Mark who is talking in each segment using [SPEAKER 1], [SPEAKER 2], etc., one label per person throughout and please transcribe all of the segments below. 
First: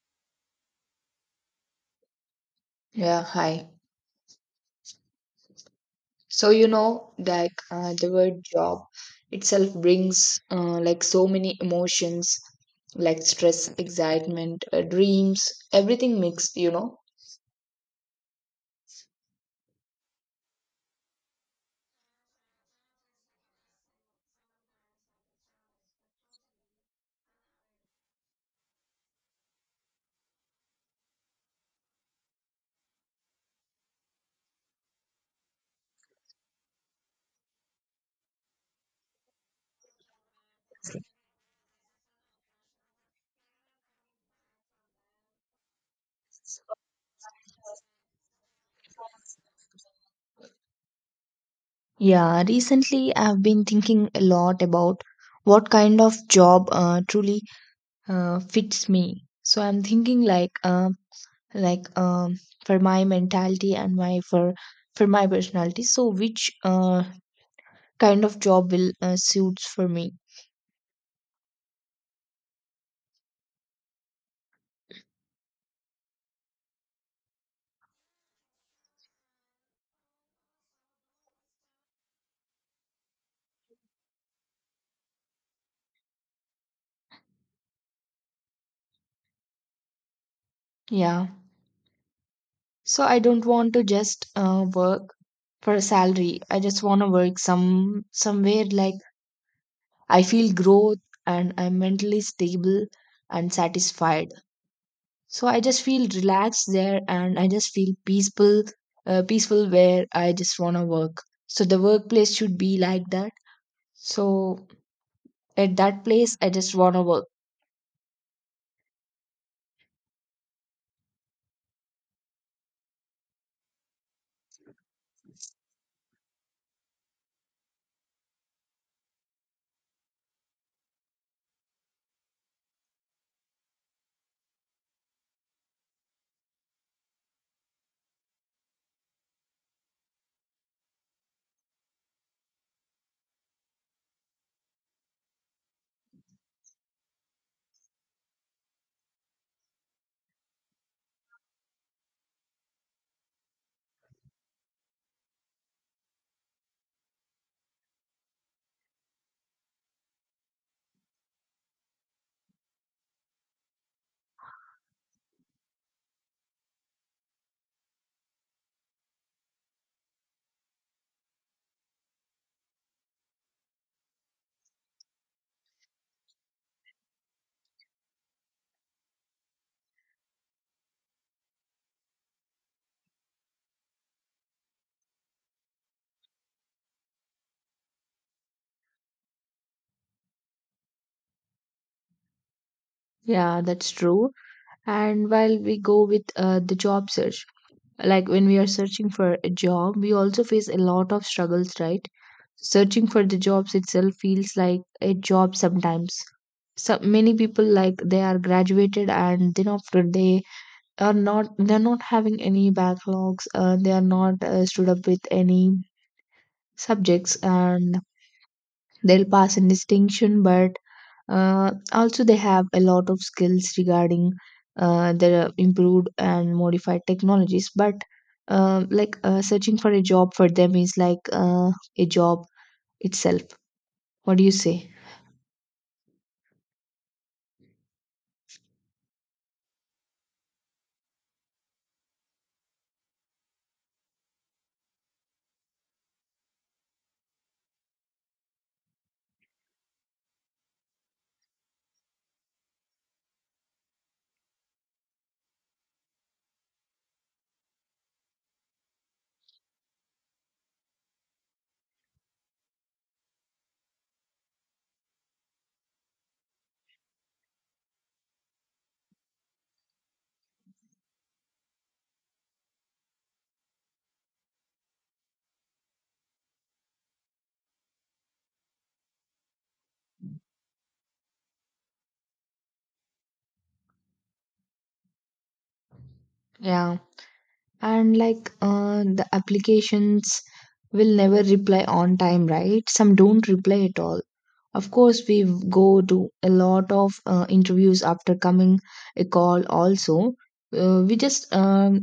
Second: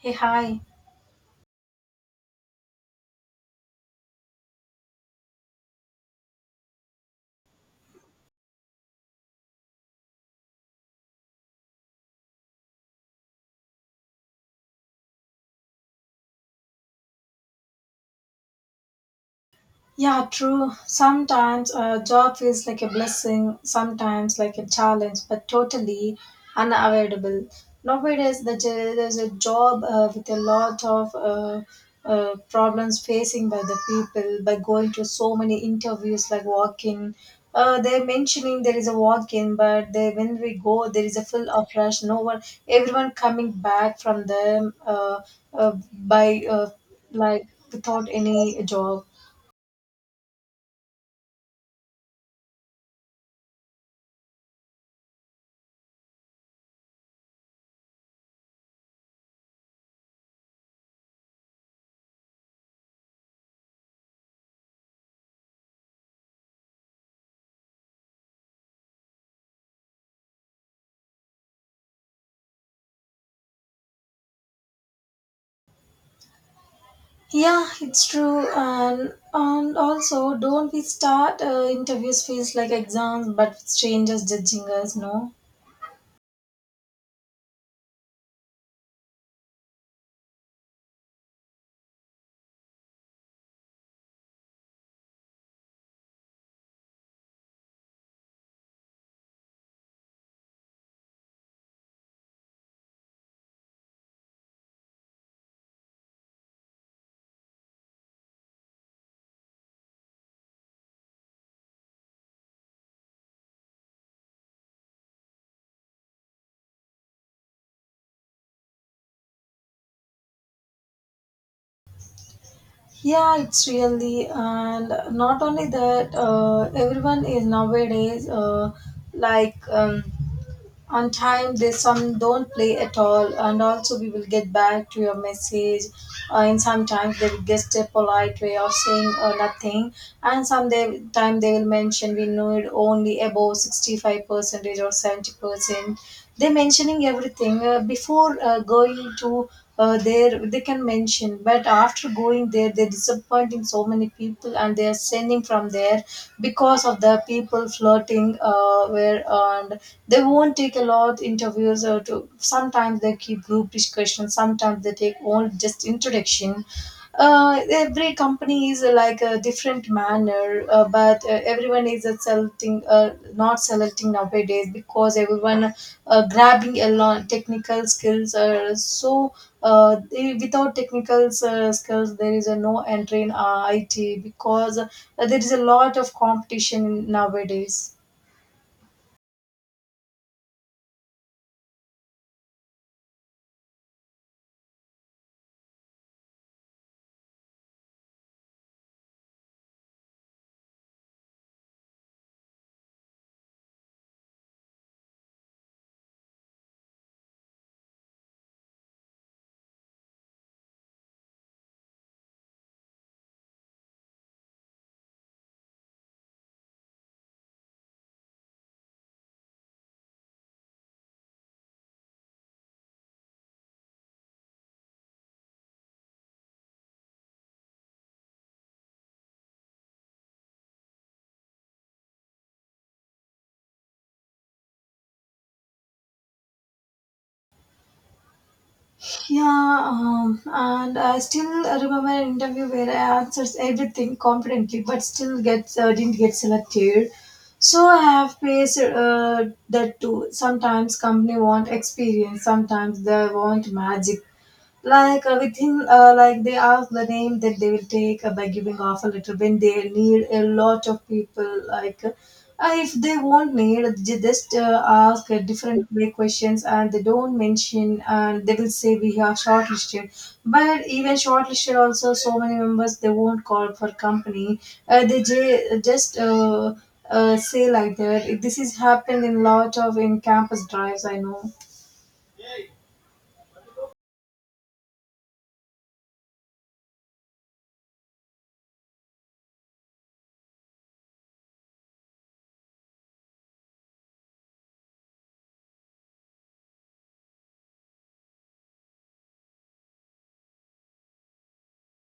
[SPEAKER 1] Hey, hi.
[SPEAKER 2] Yeah, hi. So you know that the word job itself brings like so many emotions like stress, excitement, dreams, everything mixed, you know.
[SPEAKER 1] Yeah, true. Sometimes a job feels like a blessing, sometimes like a challenge, but totally unavoidable. Nowadays, the, j- there's a job with a lot of problems facing by the people by going to so many interviews like walk-in. They're mentioning there is a walk-in, but they, when we go, there is a full of rush. No one, everyone coming back from them by like without any job.
[SPEAKER 2] Yeah, recently I've been thinking a lot about what kind of job truly fits me. So I'm thinking like for my mentality and my for my personality. So which kind of job will suits for me?
[SPEAKER 1] Yeah, it's true, and also don't we start interviews feels like exams, but with strangers judging us, no?
[SPEAKER 2] Yeah. So I don't want to just work for a salary. I just want to work somewhere like I feel growth and I'm mentally stable and satisfied. So I just feel relaxed there and I just feel peaceful, peaceful where I just want to work. So the workplace should be like that. So at that place, I just want to work.
[SPEAKER 1] Yeah, it's really, and not only that, everyone is nowadays like, on time there's some don't play at all and also we will get back to your message and sometimes they will just a polite way of saying nothing and some they, time they will mention we know it only above 65 percentage or 70% they mentioning everything before going to there they can mention, but after going there they're disappointing so many people and they're sending from there because of the people flirting where and they won't take a lot interviews or to sometimes they keep group discussion, sometimes they take all just introduction. Every company is like a different manner, but everyone is selecting not selecting nowadays because everyone grabbing a lot technical skills, so without technical skills there is a no entry in it because there is a lot of competition nowadays.
[SPEAKER 2] Yeah, that's true. And while we go with the job search, like when we are searching for a job, we also face a lot of struggles, right? Searching for the jobs itself feels like a job sometimes. So many people, like, they are graduated, and then after, they're not having any backlogs, they are not stood up with any subjects, and they'll pass in distinction, but also they have a lot of skills regarding the improved and modified technologies. But um, searching for a job for them is like a job itself. What do you say?
[SPEAKER 1] Yeah, and I still remember an interview where I answered everything confidently, but still gets didn't get selected. So I have faced that too. Sometimes company want experience, sometimes they want magic, like within like they ask the name that they will take by giving off a letter when they need a lot of people, like if they won't need they just ask different way questions and they don't mention and they will say we have shortlisted, but even shortlisted also so many members they won't call for company. They j- just Say like that, this is happened in lot of in campus drives, I know.
[SPEAKER 2] Yeah, and the applications will never reply on time, right? Some don't reply at all. Of course, we go to a lot of interviews after coming a call also. We just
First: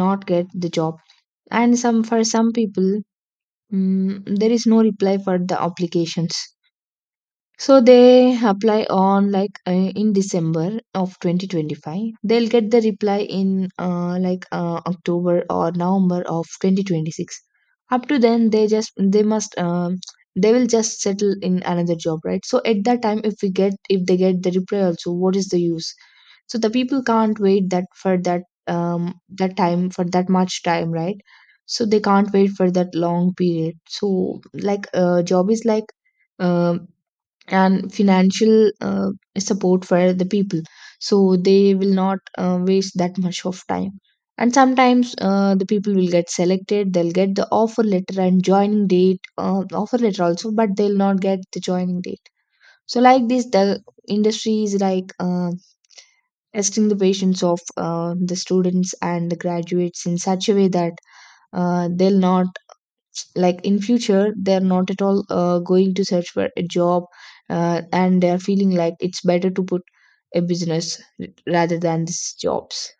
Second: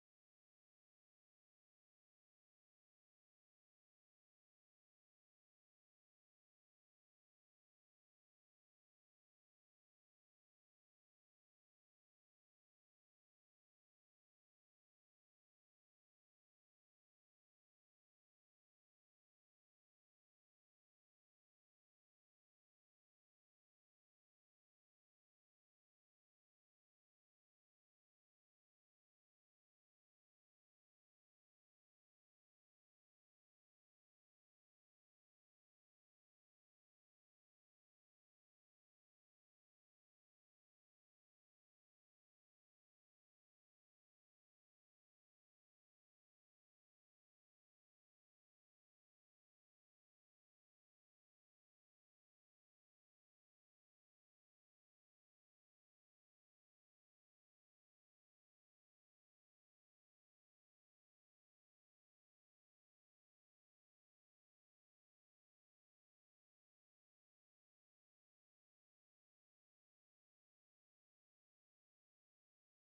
[SPEAKER 2] not get the job. And some people, there is no reply for the applications. So they apply on in December of 2025. They'll get the reply in October or November of 2026. Up to then, they just they must they will just settle in another job, right? So at that time, if they get the reply also, what is the use? So the people can't wait that time for that much time, right? So they can't wait for that long period. So like job is like um and financial support for the people, so they will not waste that much of time. And sometimes the people will get selected, they'll get the offer letter and joining date, offer letter also but they'll not get the joining date. So like this, the industry is like testing the patience of the students and the graduates in such a way that they'll not, like, in future, they're not at all going to search for a job, and they're feeling like it's better to put a business rather than these jobs.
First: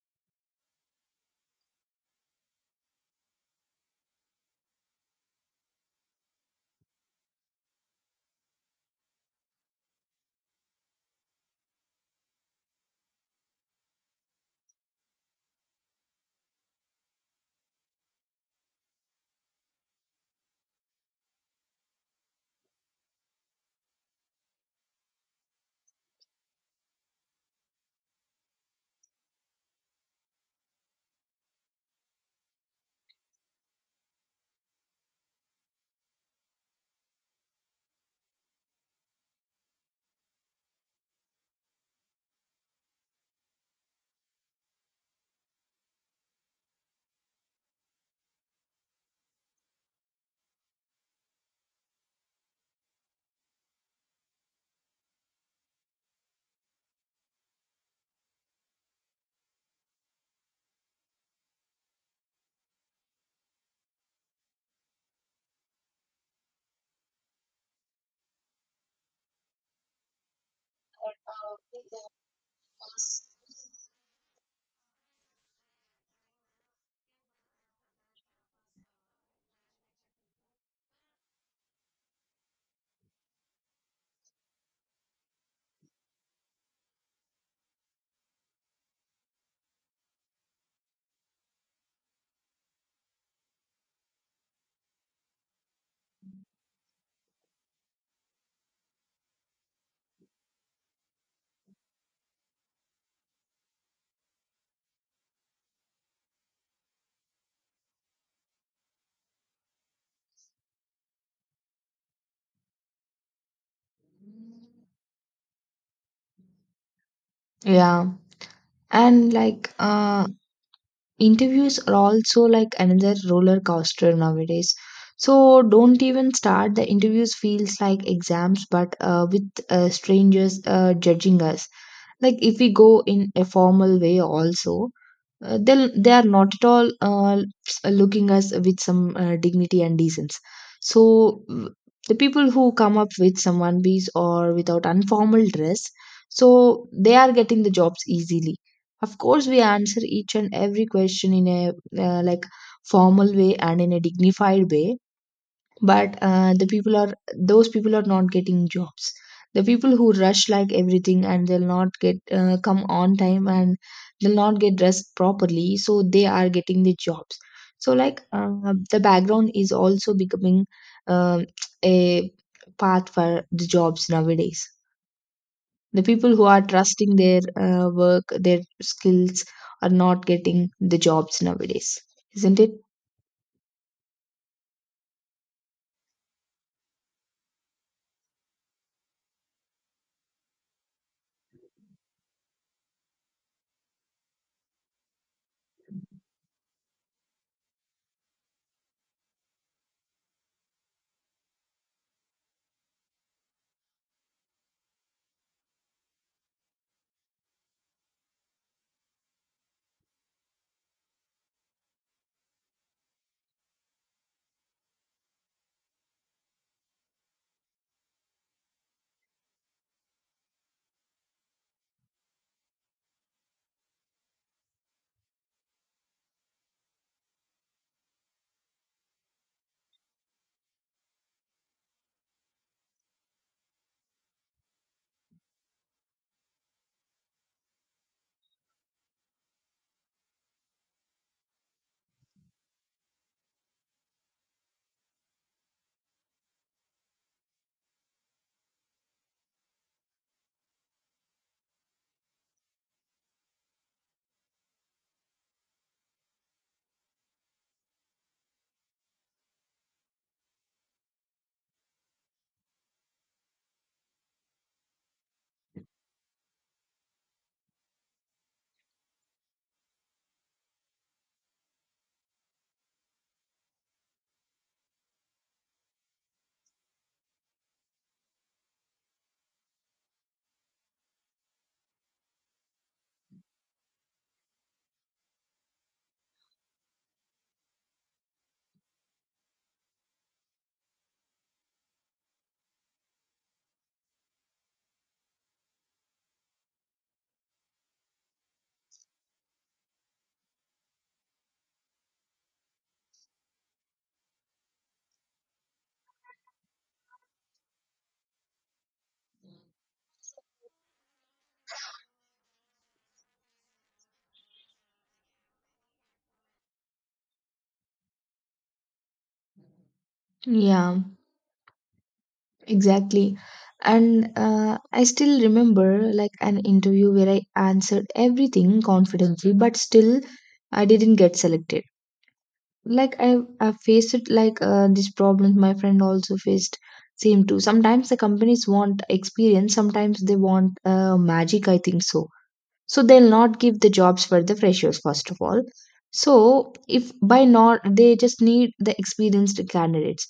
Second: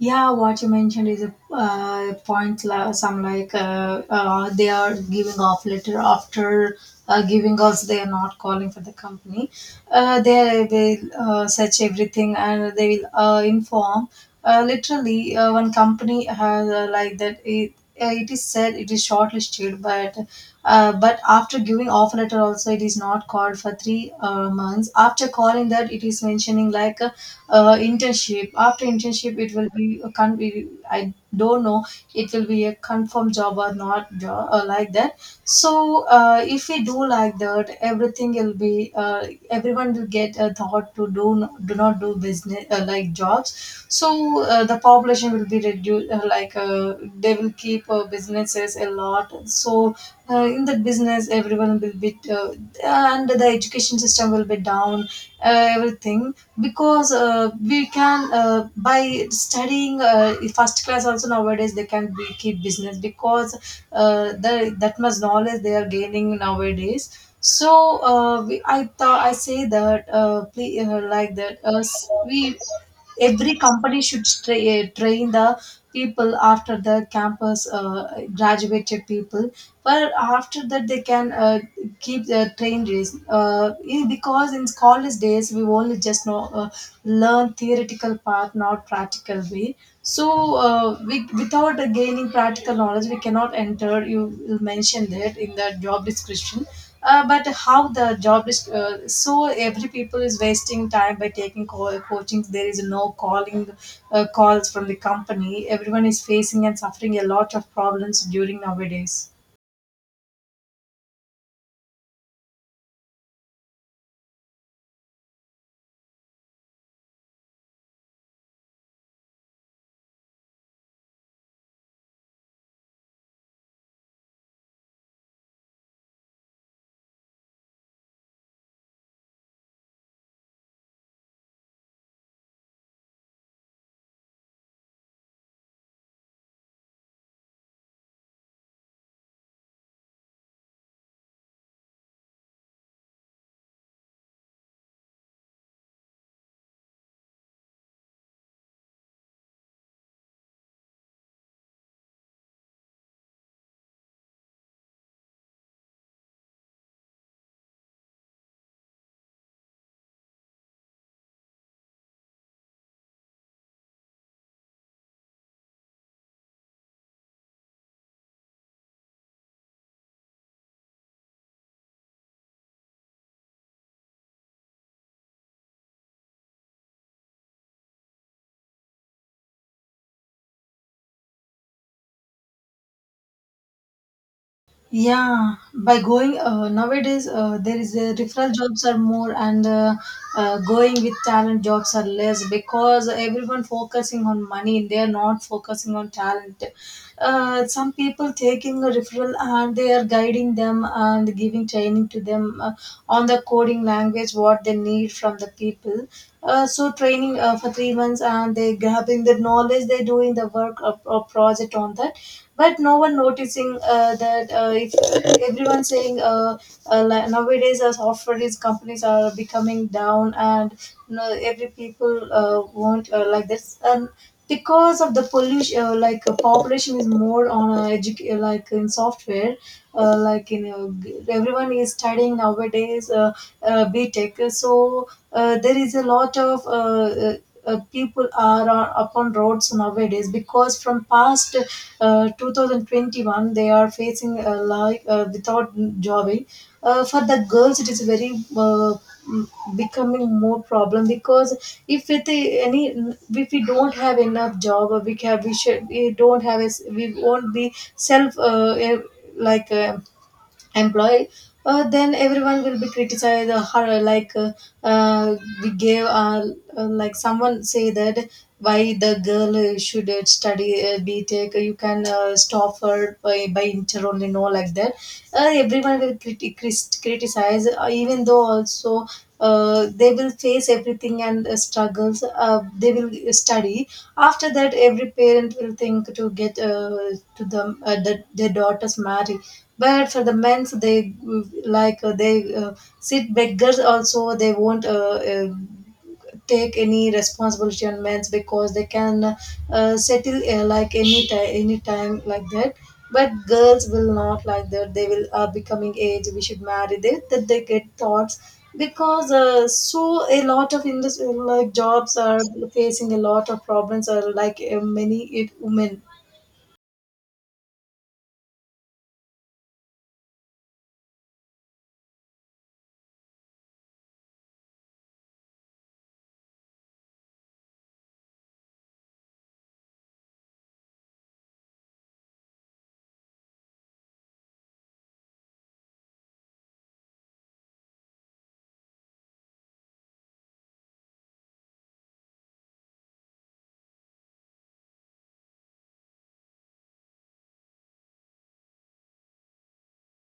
[SPEAKER 1] Yeah, what you mentioned is a point. Some like they are giving off letter after giving us. They are not calling for the company. They will search everything and they will inform. Literally, one company has like that. It is said it is shortlisted, but after giving offer letter also it is not called for three months, after calling that it is mentioning like internship after internship it will be a I don't know, it will be a confirmed job or not job or like that. So if we do like that everything will be everyone will get a thought to do do not do business like jobs, so the population will be reduced, they will keep businesses a lot. So in that business everyone will be and the education system will be down, everything, because we can by studying first class also nowadays they can be keep business because the, that much knowledge they are gaining nowadays. So I thought I say that like that we every company should train the people after the campus graduated people, but after that they can keep the train race, yeah, because in college days we only just know learn theoretical part, not practical way. So without gaining practical knowledge we cannot enter. You mentioned that in the job description but how the job is, so every people is wasting time by taking coachings, there is no calling calls from the company. Everyone is facing and suffering a lot of problems during nowadays.
[SPEAKER 2] Yeah, and interviews are also like another roller coaster nowadays. So don't even start, the interviews feels like exams but with strangers judging us. Like if we go in a formal way also, they are not at all looking us with some dignity and decency. So the people who come up with some one piece or without informal dress, so they are getting the jobs easily. Of course, we answer each and every question in a uh, like formal way and in a dignified way, but the people are those people are not getting jobs. The people who rush like everything and they'll not get come on time, and they'll not get dressed properly, so they are getting the jobs. So like the background is also becoming um a path for the jobs nowadays. The people who are trusting their work, their skills, are not getting the jobs nowadays, isn't it?
[SPEAKER 1] Yeah, by going nowadays, there is a referral jobs are more and going with talent jobs are less because everyone focusing on money. They are not focusing on talent. Some people taking a referral and they are guiding them and giving training to them on the coding language what they need from the people. So training for 3 months and they grabbing the knowledge. They doing the work or project on that, but no one noticing that if everyone saying like nowadays as software is companies are becoming down and you know, every people want like this, and because of the pollution population is more on like in software, like you know everyone is studying nowadays B tech. So there is a lot of uh, people are on, upon roads nowadays because from past 2021 they are facing without jobbing. For the girls it is very m- becoming more problem because if with any if we don't have enough job or we have we should we don't have we won't be self like uh, employee, then everyone will be criticized, uh, we gave like someone say that why the girl should study btech, you can stop her by inter only no like that. Everyone will criticize even though also they will face everything and struggles they will study. After that every parent will think to get to the their daughters marry. But for the men, so they they sit beggars also they won't take any responsibility on men's because they can settle like any time like that. But girls will not like that, they will are becoming age we should marry they that they get thoughts, because so a lot of industry like jobs are facing a lot of problems or like many it, women.
[SPEAKER 2] Yeah, exactly. And I still remember like an interview where I answered everything confidently, but still I didn't get selected. Like I faced it like this problem, my friend also faced same too. Sometimes the companies want experience, sometimes they want magic, I think so. So they'll not give the jobs for the freshers first of all. So if by not, they just need the experienced candidates,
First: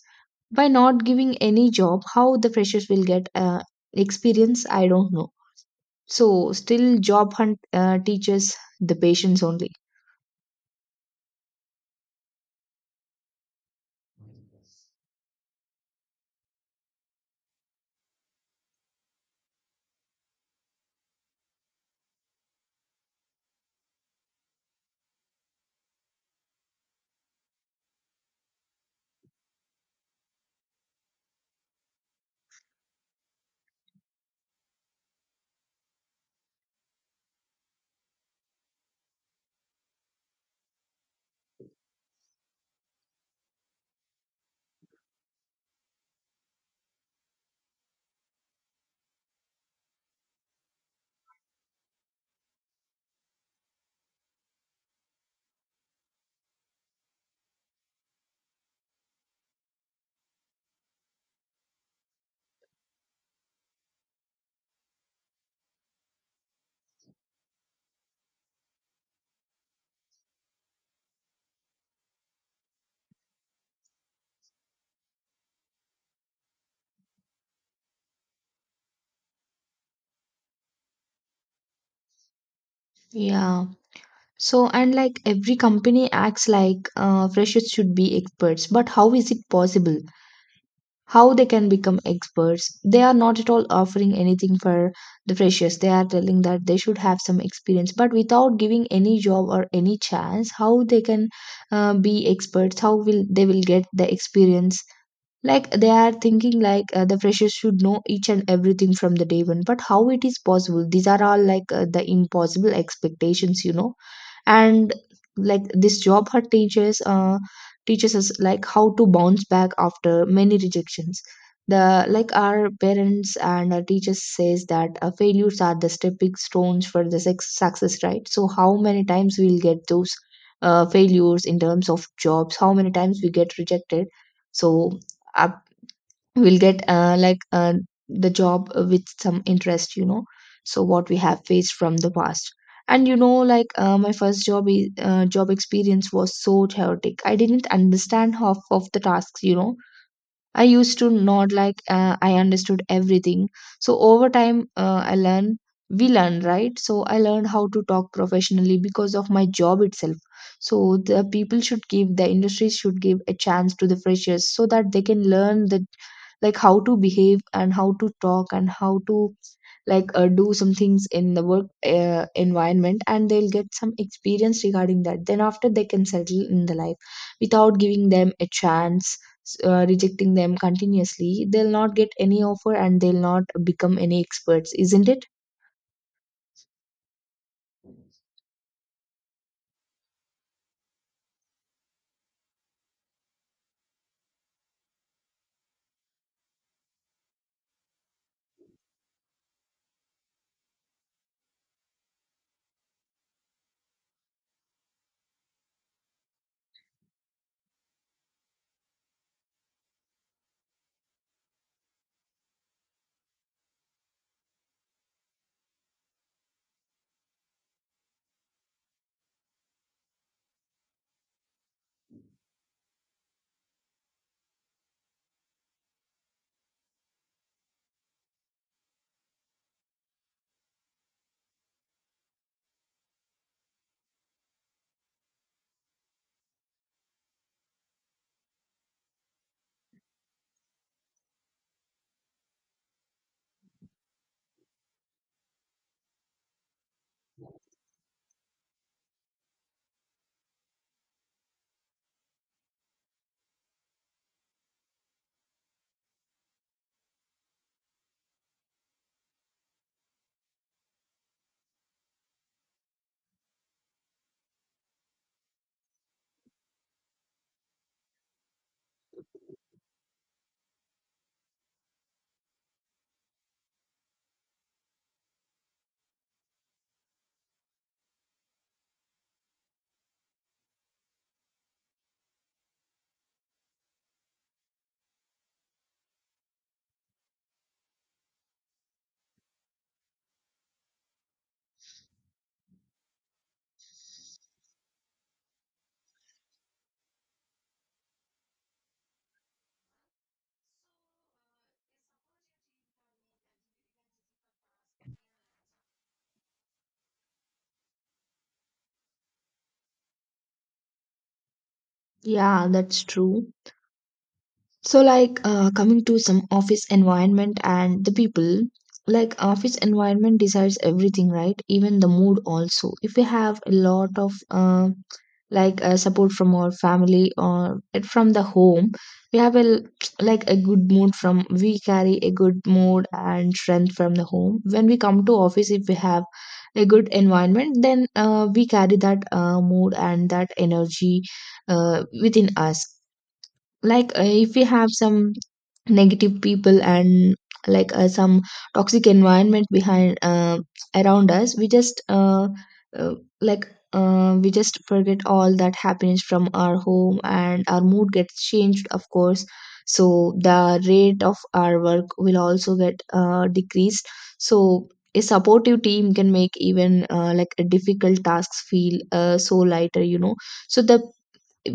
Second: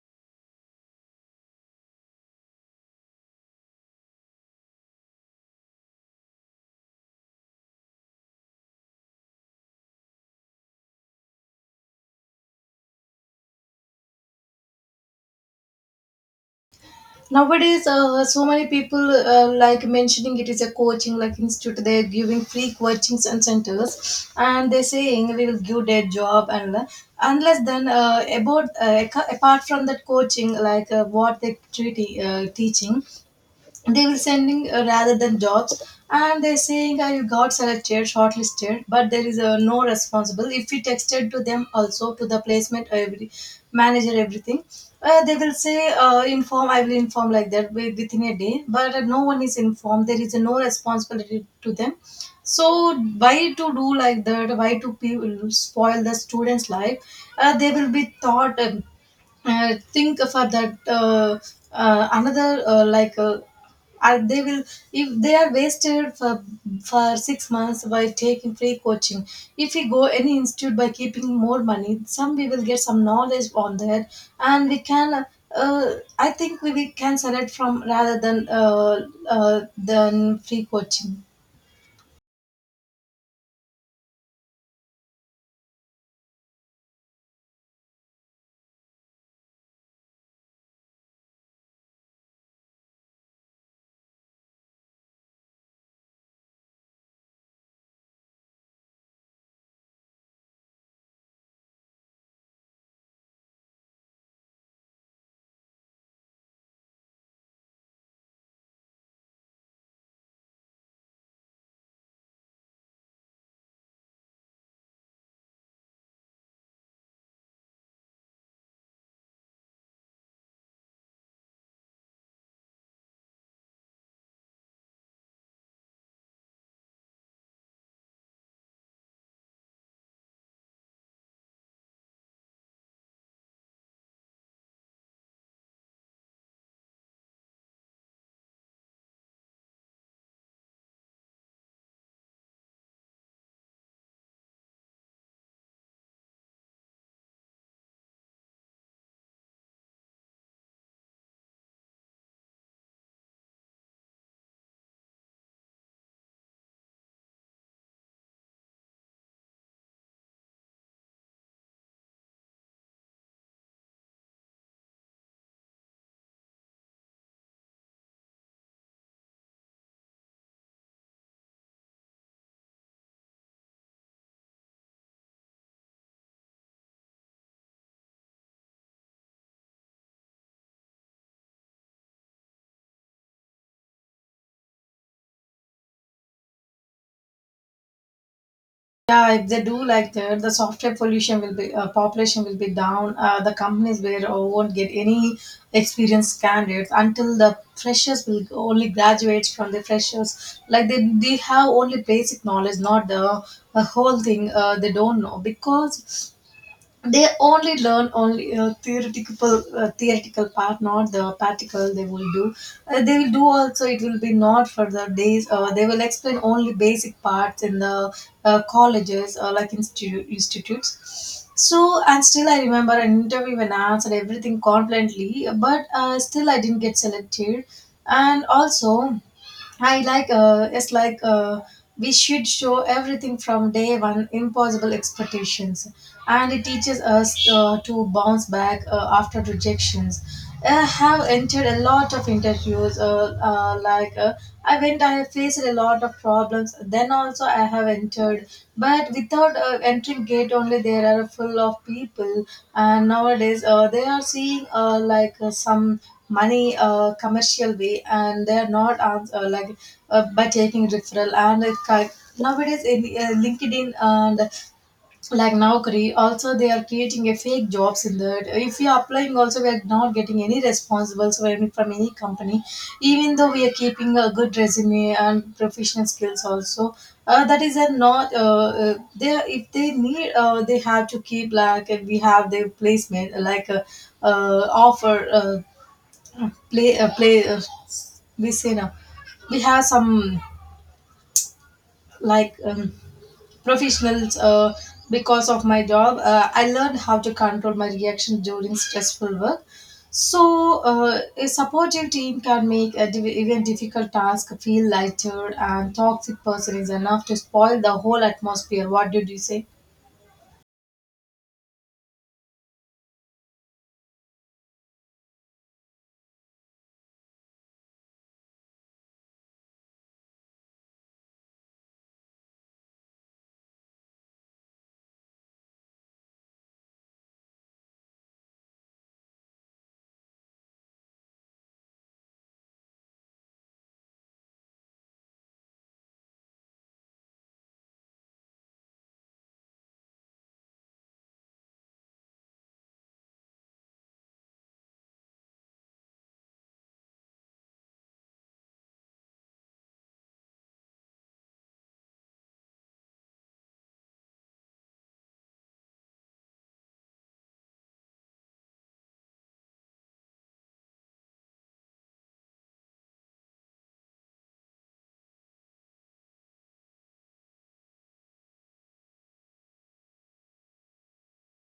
[SPEAKER 2] by not giving any job, how the freshers will get experience? I don't know. So still job hunt teaches the patience only.
[SPEAKER 1] Nowadays so many people like mentioning it is a coaching like institute, they're giving free coachings and centers, and they're saying we will give their job and unless then apart from that coaching, like what they teaching, they were sending rather than jobs. And they're saying "Ah, you got selected shortlisted but there is no responsible if we texted to them also to the placement every manager everything, they will say inform, I will inform like that within a day, but no one is informed, there is no responsibility to them. So why to do like that, why to people spoil the students life, they will be thought. I think for that another like are they will if they are wasted for 6 months by taking free coaching. If we go any institute by keeping more money, some we will get some knowledge on that, and we can. I think we can select from rather than free coaching.
[SPEAKER 2] Yeah, so, and like every company acts like freshers should be experts, but how is it possible? How they can become experts? They are not at all offering anything for the freshers. They are telling that they should have some experience, but without giving any job or any chance, how they can be experts? How will they will get the experience? Like they are thinking like the freshers should know each and everything from the day one, but how it is possible? These are all like the impossible expectations, you know. And like this job her teachers teaches us like how to bounce back after many rejections. The, like, our parents and our teachers says that failures are the stepping stones for the success, right? So how many times we'll get those failures in terms of jobs? How many times we get rejected? So up, we'll get the job with some interest, you know. So what we have faced from the past. And you know, like my first job experience was so chaotic, I didn't understand half of the tasks, you know. I used to nod like I understood everything. So over time, we learn, right? So I learned how to talk professionally because of my job itself. So the people should give, the industry should give a chance to the freshers so that they can learn the, like, how to behave and how to talk and how to, like do some things in the work environment, and they'll get some experience regarding that, then after they can settle in the life. Without giving them a chance, rejecting them continuously, they'll not get any offer and they'll not become any experts, isn't it?
[SPEAKER 1] Yeah, if they do like that, the software pollution will be population will be down. The companies where won't get any experienced candidates until the freshers will only graduates from the freshers. Like they have only basic knowledge, not the, the whole thing. They don't know because they only learn only theoretical part not the practical they will do. They will do also it will be not for the days, they will explain only basic parts in the colleges or like institutes. So and still I remember an interview when I answered everything confidently but still I didn't get selected. And also I like it's like we should show everything from day one, impossible expectations, and it teaches us to bounce back after rejections. I have entered a lot of interviews. I went, I faced a lot of problems. Then also I have entered, but without entering gate only, there are full of people. And nowadays, they are seeing some money, commercial way, and they're not ans- like by taking referral. Nowadays in LinkedIn and like now Korea, also they are creating a fake jobs. In that, if we are applying also, we are not getting any responsibles from any company, even though we are keeping a good resume and professional skills also. That is a not they, if they need, they have to keep like we have their placement offer, play play we say, we have some, like um, professionals. Because of my job, I learned how to control my reaction during stressful work. So a supportive team can make even difficult task feel lighter, and toxic person is enough to spoil the whole atmosphere. What did you say?
[SPEAKER 2] Yeah, that's true. So, like coming to some office environment and the people, like office environment decides everything, right? Even the mood also. If we have a lot of support from our family or it from the home, we have like a good mood, from we carry a good mood and strength from the home. When we come to office, if we have a good environment, then we carry that mood and that energy within us. Like if we have some negative people and like some toxic environment behind around us, we just uh, like we just forget all that happiness from our home, and our mood gets changed, of course. So the rate of our work will also get decreased. So a supportive team can make even difficult tasks feel so lighter, you know. So the,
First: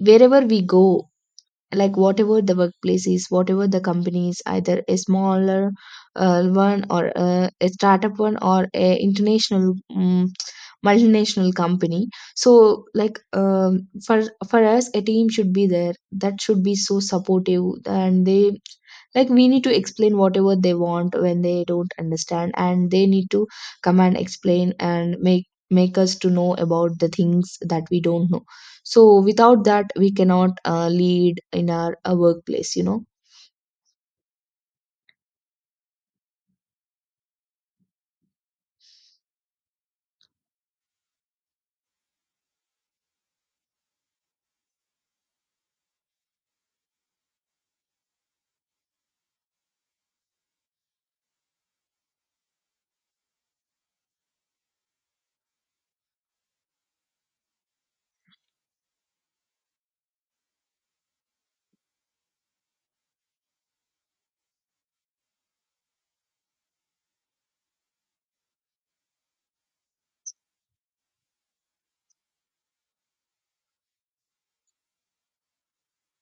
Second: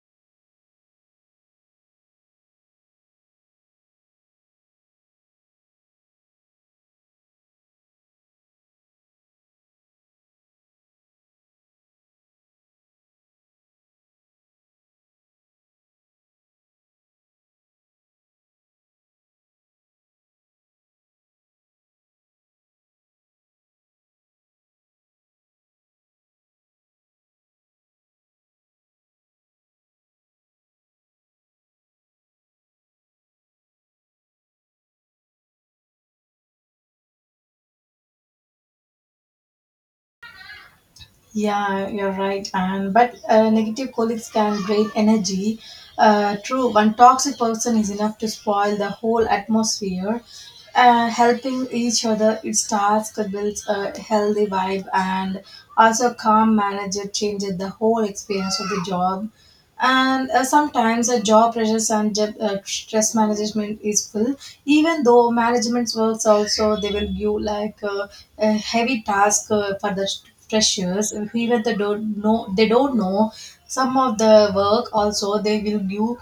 [SPEAKER 2] wherever we go, like whatever the workplace is, whatever the company is, either a smaller one or a startup one or a international multinational company. So like for us, a team should be there that should be so supportive, and they, like, we need to explain whatever they want when they don't understand, and they need to come and explain and make us to know about the things that we don't know. So without that, we cannot lead in our workplace, you know.
[SPEAKER 1] Yeah, you're right. And but negative colleagues can drain energy. True, one toxic person is enough to spoil the whole atmosphere. Helping each other, it starts to build a healthy vibe, and also calm manager changes the whole experience of the job. And sometimes a job pressures and job, stress management is full. Even though management works also, they will give like a heavy task for the freshers. And even they don't know some of the work also they will give.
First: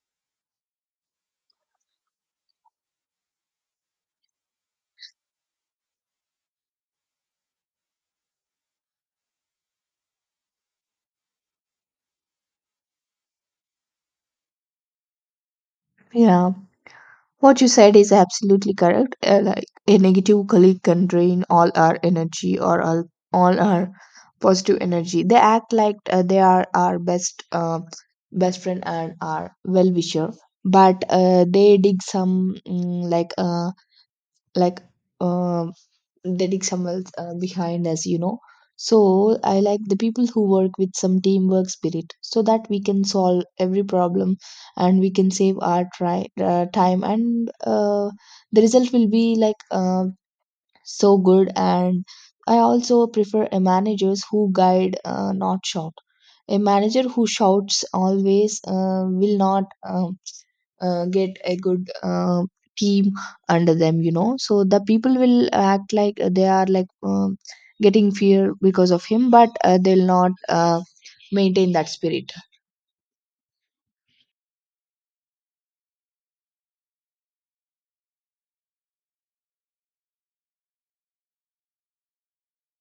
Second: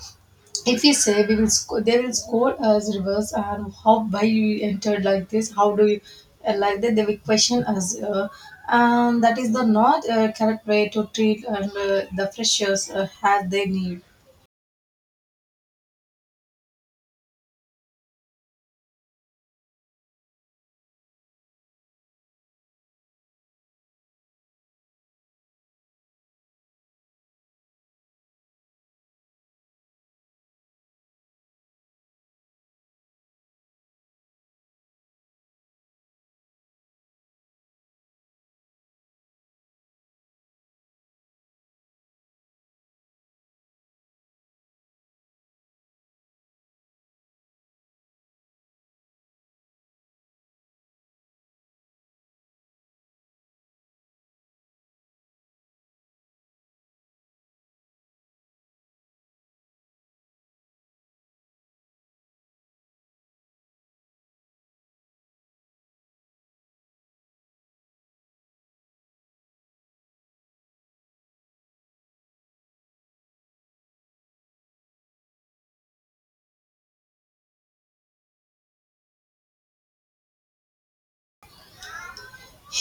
[SPEAKER 1] If we say, they will scold us reverse. And how, why you entered like this, how do you like that? They will question us. And that is the not correct way to treat and the freshers as they need.
[SPEAKER 2] Yeah, what you said is absolutely correct. Like a negative colleague can drain all our energy or all our positive energy. They act like they are our best friend and our well wisher, but they dig some mm, like uh, like. uh, letting someone behind us, you know. So I like the people who work with some teamwork spirit so that we can solve every problem, and we can save our time, and the result will be like so good. And I also prefer a managers who guide not shout. A manager who shouts always will not get a good team under them, you know. So the people will act like they are like getting fear because of him, but they'll not maintain that spirit.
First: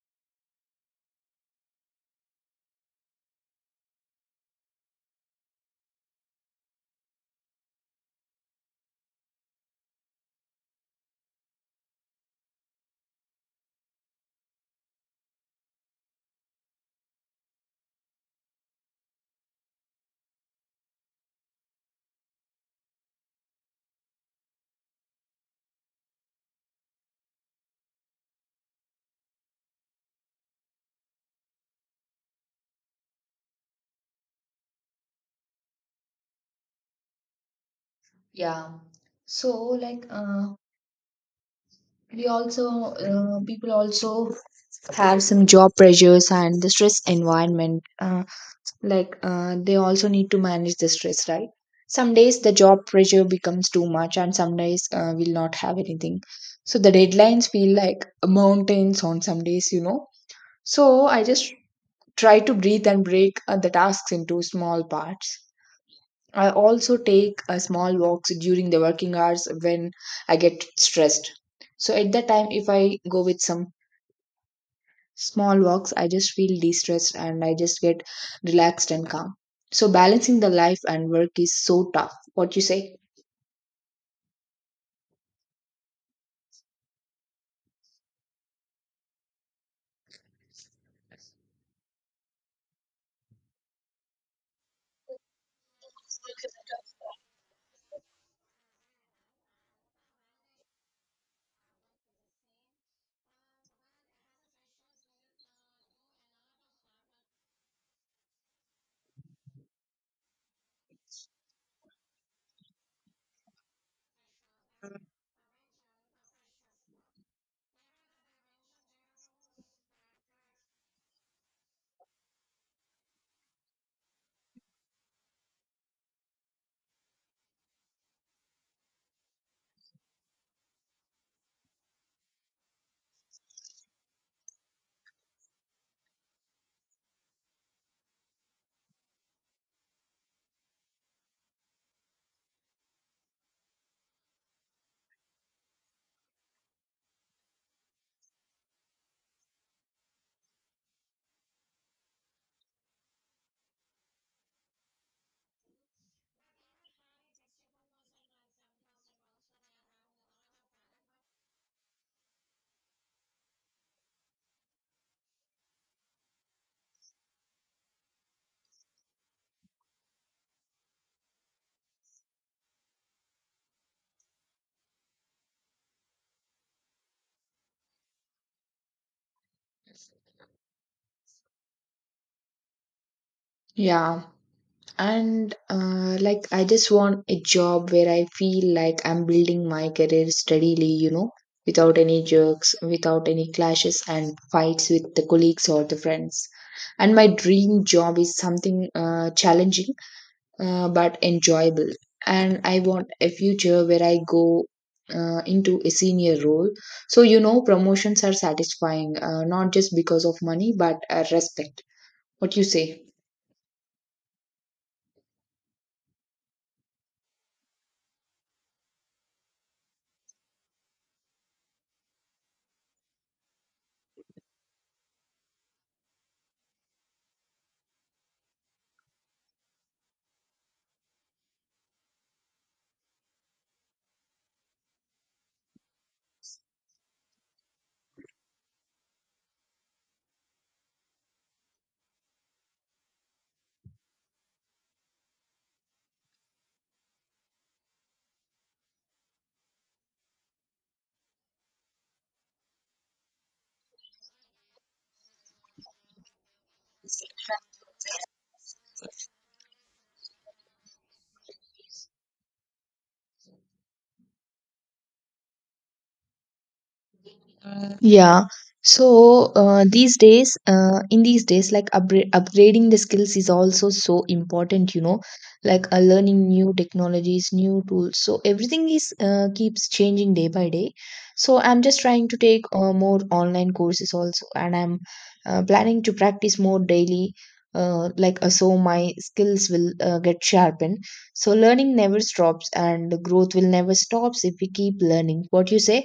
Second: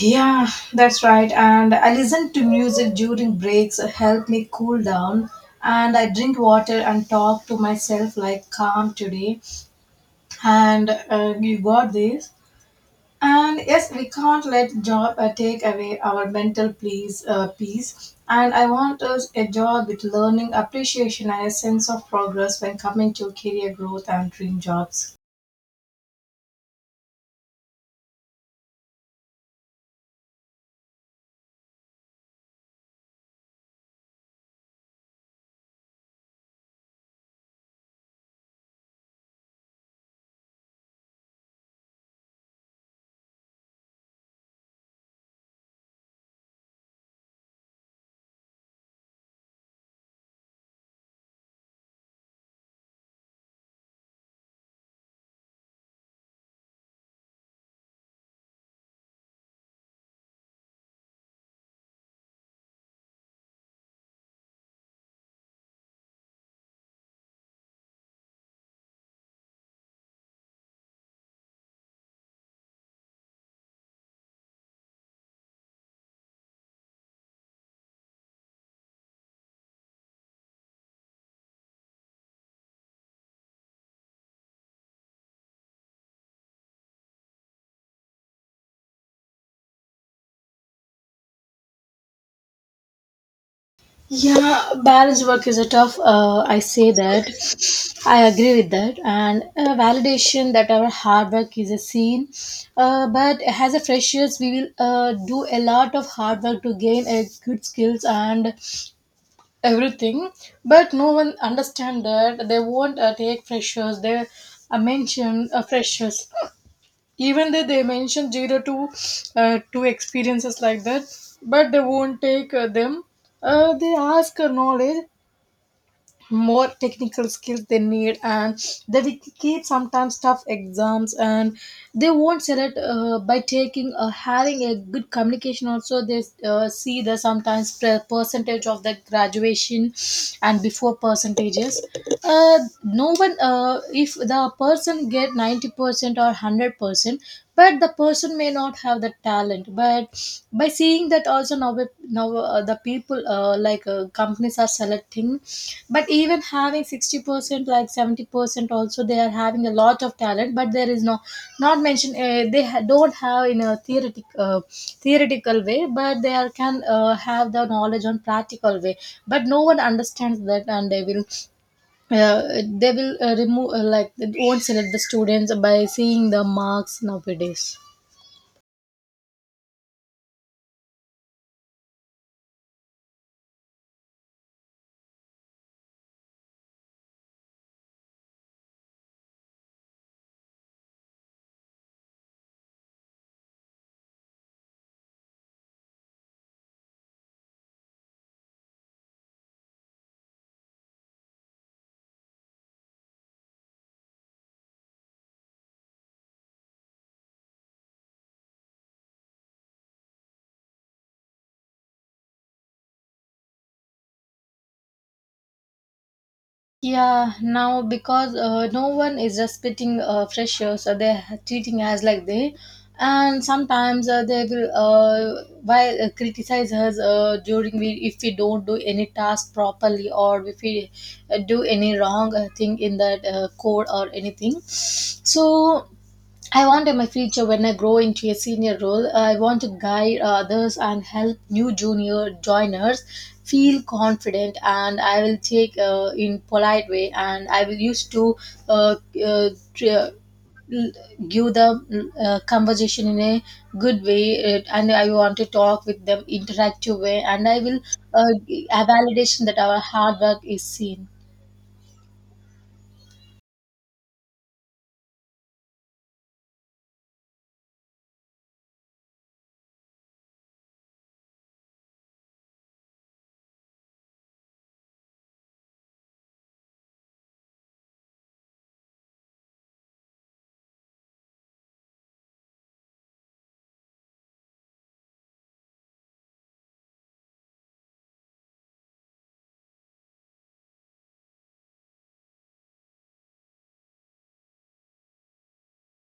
[SPEAKER 1] Yeah, that's right. And I listen to music during breaks, help me cool down. And I drink water and talk to myself like, calm today. And you got this. And yes, we can't let job take away our mental peace. And I want us a job with learning, appreciation, and a sense of progress when coming to career growth and dream jobs.
[SPEAKER 2] Yeah, so like we also people also have some job pressures and the stress environment, they also need to manage the stress, right? Some days the job pressure becomes too much, and some days we'll not have anything. So the deadlines feel like mountains on some days, you know. So I just try to breathe and break the tasks into small parts. I also take small walks during the working hours when I get stressed. So at that time, if I go with some small walks, I just feel de-stressed and I just get relaxed and calm. So balancing the life and work is so tough, what you say?
[SPEAKER 1] Yeah, balance work is a tough. I say that. I agree with that. And validation that our hard work is a seen. But as a freshers, we will do a lot of hard work to gain a good skills and everything. But no one understand that. They won't take freshers. They mention freshers even though they mention zero to two experiences like that. But they won't take them. They ask knowledge, more technical skills they need, and they will keep sometimes tough exams. And they won't select by taking, having a good communication also. They see the sometimes percentage of the graduation. And before percentages, no one if the person get 90% or 100%, but the person may not have the talent. But by seeing that also, now the people, companies are selecting. But even having 60% like 70% also, they are having a lot of talent, but there is no, not mentioned. Don't have in a theoretical way, but they are, can have the knowledge on practical way. But no one understands that, and they will uh, remove like they won't select the students by seeing the marks nowadays.
[SPEAKER 2] Yeah, and I just want a job where I feel like I'm building my career steadily, you know. Without any jerks, without any clashes and fights with the colleagues or the friends. And my dream job is something challenging but enjoyable. And I want a future where I go into a senior role. So, you know, promotions are satisfying, not just because of money, but respect. What you say?
[SPEAKER 1] Yeah, now because no one is respecting freshers, so they're treating us like they, and sometimes they will while criticize us during we, if we don't do any task properly, or if we do any wrong thing in that code or anything. So I want in my future, when I grow into a senior role, I want to guide others and help new junior joiners feel confident. And I will take in polite way, and I will used to uh, uh, tr- l- give the conversation in a good way. And I want to talk with them interactive way, and I will uh, a validation that our hard work is seen.
[SPEAKER 2] Yeah. So in these days, like upgrading the skills is also so important, you know, like learning new technologies, new tools. So everything is keeps changing day by day. So I'm just trying to take more online courses also, and I'm planning to practice more daily. Like so my skills will get sharpened. So learning never stops and growth will never stops if we keep learning, what you say?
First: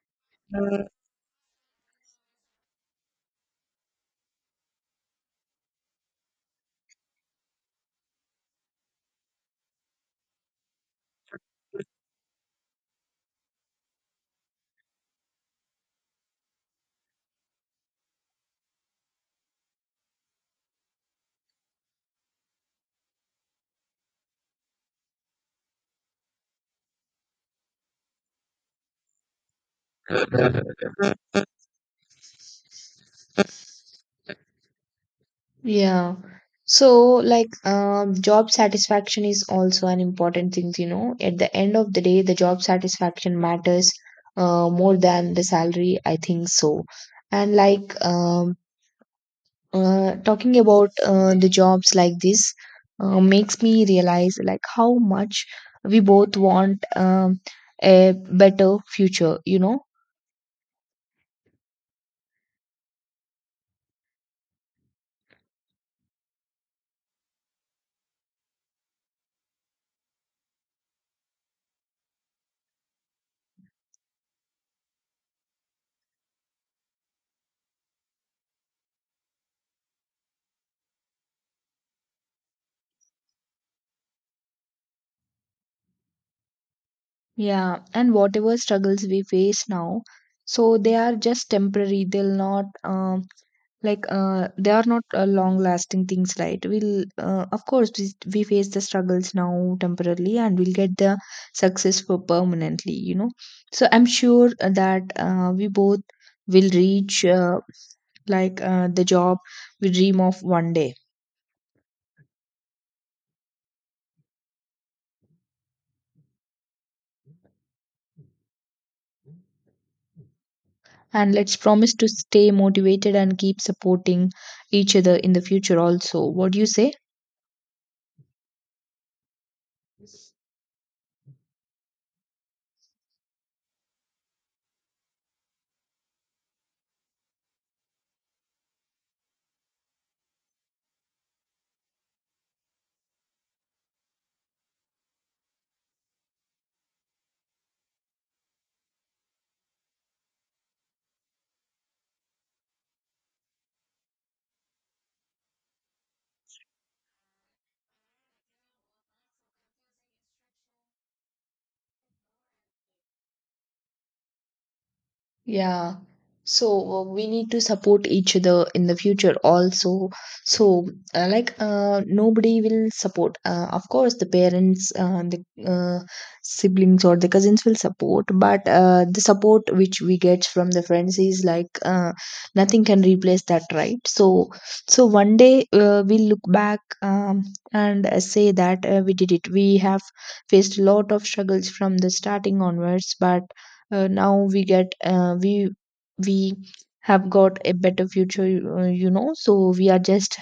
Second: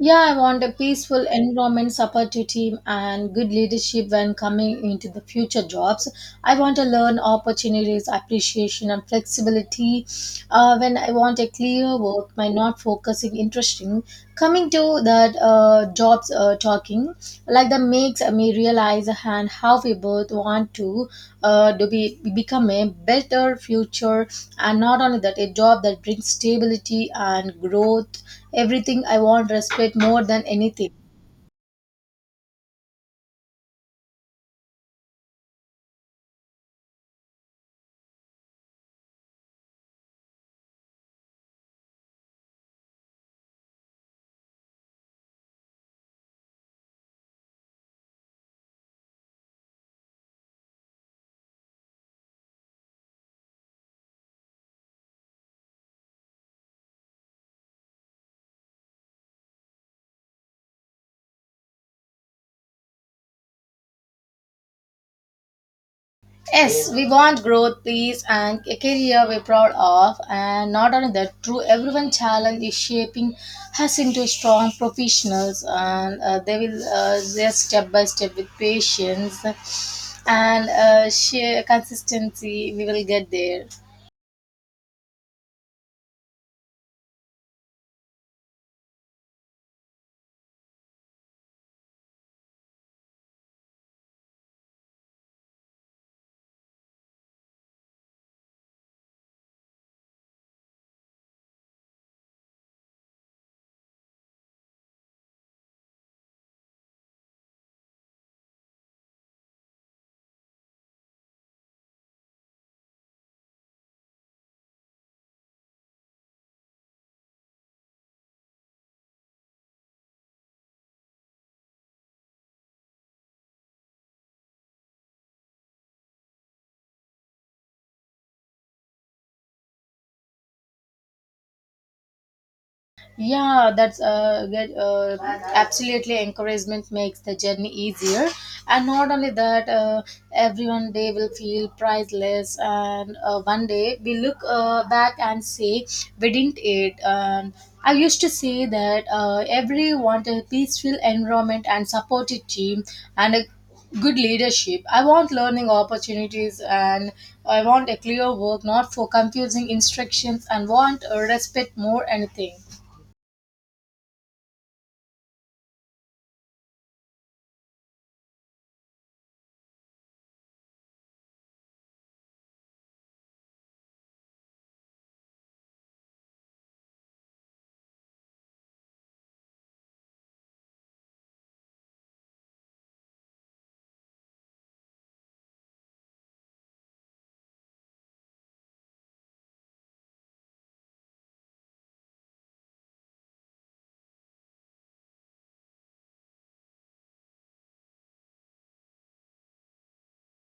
[SPEAKER 1] Yeah, I want a peaceful environment, supportive team, and good leadership when coming into the future jobs. I want to learn opportunities, appreciation, and flexibility. When I want a clear work, my not focusing interesting, coming to that jobs, talking like that makes me realize, and how we both want to be become a better future. And not only that, a job that brings stability and growth, everything I want respect more than anything.
[SPEAKER 2] Yeah. So, like, job satisfaction is also an important thing, you know. At the end of the day, the job satisfaction matters more than the salary, I think so. And, like, talking about the jobs like this makes me realize, like, how much we both want a better future, you know.
[SPEAKER 1] Yes, we want growth, peace, and a career we're proud of. And not only that, true, everyone challenge is shaping us into strong professionals. And they're step by step with patience and sheer consistency, we will get there.
[SPEAKER 2] Yeah. And whatever struggles we face now, so they are just temporary, they'll not. Like they are not long lasting things, right? We'll uh, of course we, we face the struggles now temporarily, and we'll get the success for permanently, you know. So I'm sure that we both will reach the job we dream of one day. And let's promise to stay motivated and keep supporting each other in the future also, what do you say?
[SPEAKER 1] Yeah, that's absolutely, encouragement makes the journey easier. And not only that, everyone day will feel priceless. And one day we look back and say we didn't it. And I used to say that everyone want a peaceful environment and supportive team and a good leadership. I want learning opportunities, and I want a clear work, not for confusing instructions, and want respect more anything.
[SPEAKER 2] Yeah. So we need to support each other in the future also. So nobody will support. Of course, the parents, the siblings or the cousins will support, but the support which we get from the friends is like nothing can replace that, right? So, so one day we'll look back and say that we did it. We have faced a lot of struggles from the starting onwards, but now we get we have got a better future, you know. So we are just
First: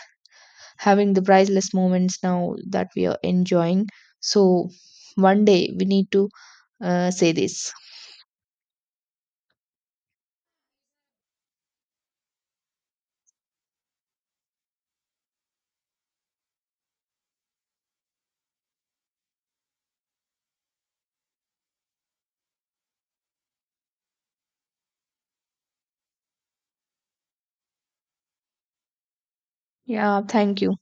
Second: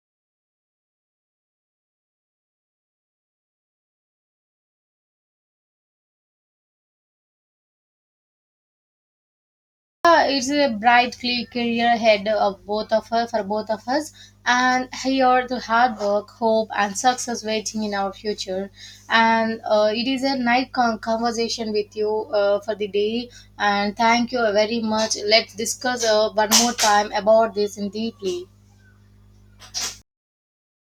[SPEAKER 2] having the priceless moments now that we are enjoying. So one day we need to say this.
[SPEAKER 1] It's a bright clear career ahead of both of us, and here the hard work, hope and success waiting in our future. And it is a nice conversation with you for the day. And thank you very much. Let's discuss one more time about this in deeply.
[SPEAKER 2] Yeah, thank you.